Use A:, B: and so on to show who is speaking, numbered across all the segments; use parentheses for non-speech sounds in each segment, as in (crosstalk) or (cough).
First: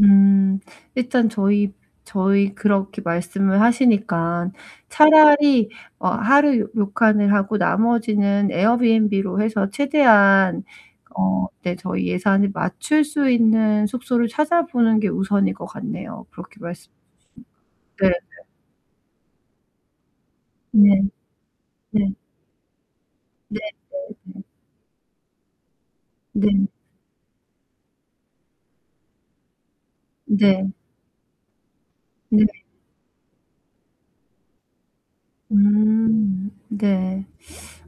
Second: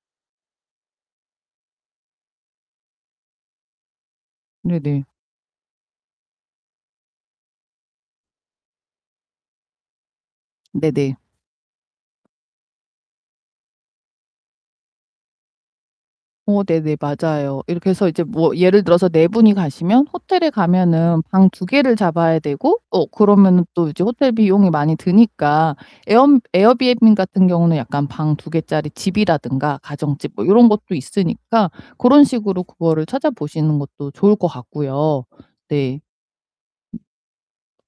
A: 음. 일단 저희 저희 그렇게 말씀을 하시니깐
B: 네네.
A: 차라리 어 하루 료칸을 하고 나머지는 에어비앤비로 해서 최대한
B: 네네.
A: 어 네 저희 예산을 맞출 수 있는 숙소를 찾아보는 게 우선일 것 같네요. 그렇게
B: 어
A: 말씀해
B: 네네
A: 주시니까.
B: 맞아요. 이렇게
A: 네
B: 해서 이제
A: 네.
B: 뭐 예를 들어서 4 분이 가시면 호텔에
A: 네.
B: 가면은 방 2 개를
A: 네.
B: 잡아야 되고 어
A: 네
B: 그러면은 또
A: 네
B: 이제 호텔
A: 네.
B: 비용이 많이 드니까 에엄
A: 네.
B: 에어비앤비 같은 경우는 약간 방 2 개 짜리 집이라든가 가정집 뭐 요런
A: 네.
B: 것도 있으니까 그런
A: 네.
B: 식으로 그거를 찾아보시는 것도 좋을 것 같고요. 네.
A: 음 네.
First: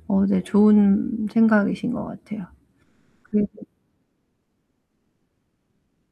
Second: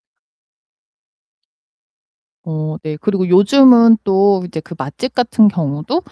A: 어 네 좋은 생각이신 것 같아요.
B: 어 네. 그리고
A: 그리고
B: 요즘은 또 이제 그 맛집 같은 경우도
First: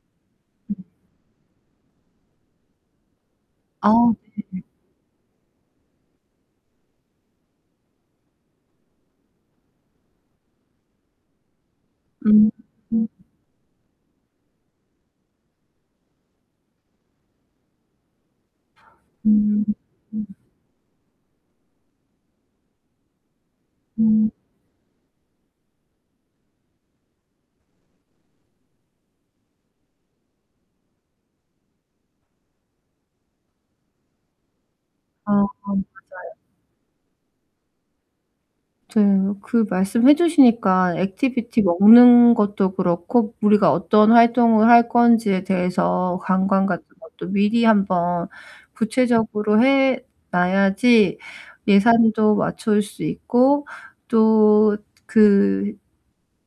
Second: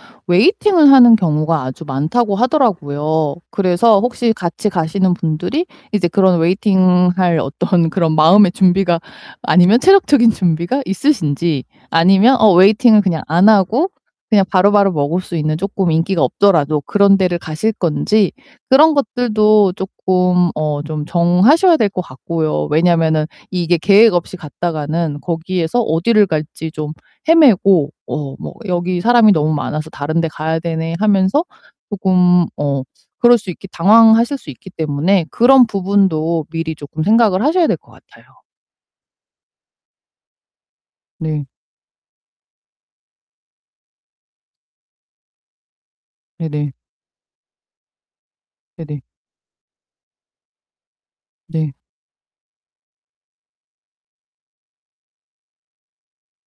A: 음.
B: 웨이팅을 하는 경우가 아주 많다고 하더라고요.
A: 아
B: 그래서 혹시
A: 네네.
B: 같이 가시는 분들이 이제 그런 웨이팅 할 어떤 그런 마음의 준비가 아니면 체력적인 준비가 있으신지 아니면
A: 음
B: 어 웨이팅을
A: 음.
B: 그냥 안 하고 그냥 바로바로 먹을 수 있는 쪼끔 인기가 없더라도 그런 데를 가실 건지 그런
A: 음
B: 것들도
A: 음.
B: 쪼끔 어 좀 정하셔야 될 것 같고요. 왜냐면은 이게 계획
A: 음.
B: 없이 갔다가는 거기에서 어디를 갈지 좀 헤매고 어 뭐 "여기 사람이 너무 많아서 다른 데 가야 되네." 하면서 쪼끔 어 그럴 수 있기 당황하실 수 있기 때문에
A: 아
B: 그런
A: 맞아요.
B: 부분도 미리 쪼끔 생각을 하셔야 될 것 같아요.
A: 저 그 말씀 해 주시니까
B: 네.
A: 액티비티 먹는 것도 그렇고 우리가 어떤 활동을 할 건지에 대해서 관광
B: 네네.
A: 같은 것도 미리 한번
B: 네네.
A: 구체적으로 해 놔야지
B: 네.
A: 예산도 맞출 수 있고 또 그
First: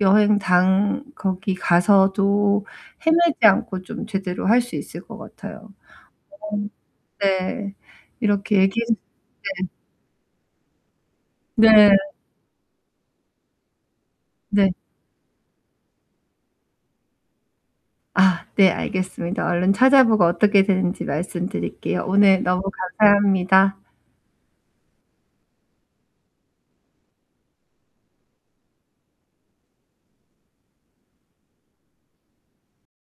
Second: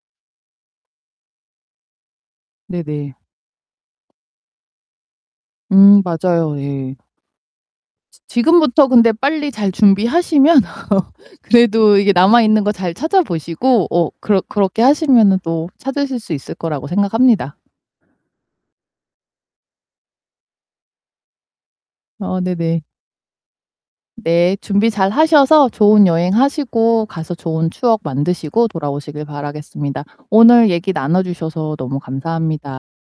A: 여행 당 거기 가서도
B: 네네.
A: 헤매지 않고 좀 제대로 할 수 있을 것 같아요.
B: 음 맞아요.
A: 어
B: 예.
A: 네.
B: 지
A: 이렇게 얘기해
B: 지금부터
A: 줘
B: 근데 빨리
A: 네.
B: 잘 준비하시면 (laughs)
A: 네.
B: 그래도 이게 남아 있는 거 잘 찾아보시고 어 그렇
A: 네.
B: 그렇게 하시면은 또 찾으실 수 있을 거라고 생각합니다.
A: 아 네 알겠습니다. 얼른 찾아보고 어떻게 되는지 말씀드릴게요.
B: 어
A: 오늘 너무
B: 네네.
A: 감사합니다.
B: 네. 준비 잘하셔서 좋은 여행하시고 가서 좋은 추억 만드시고 돌아오시길 바라겠습니다. 오늘 얘기 나눠 주셔서 너무 감사합니다.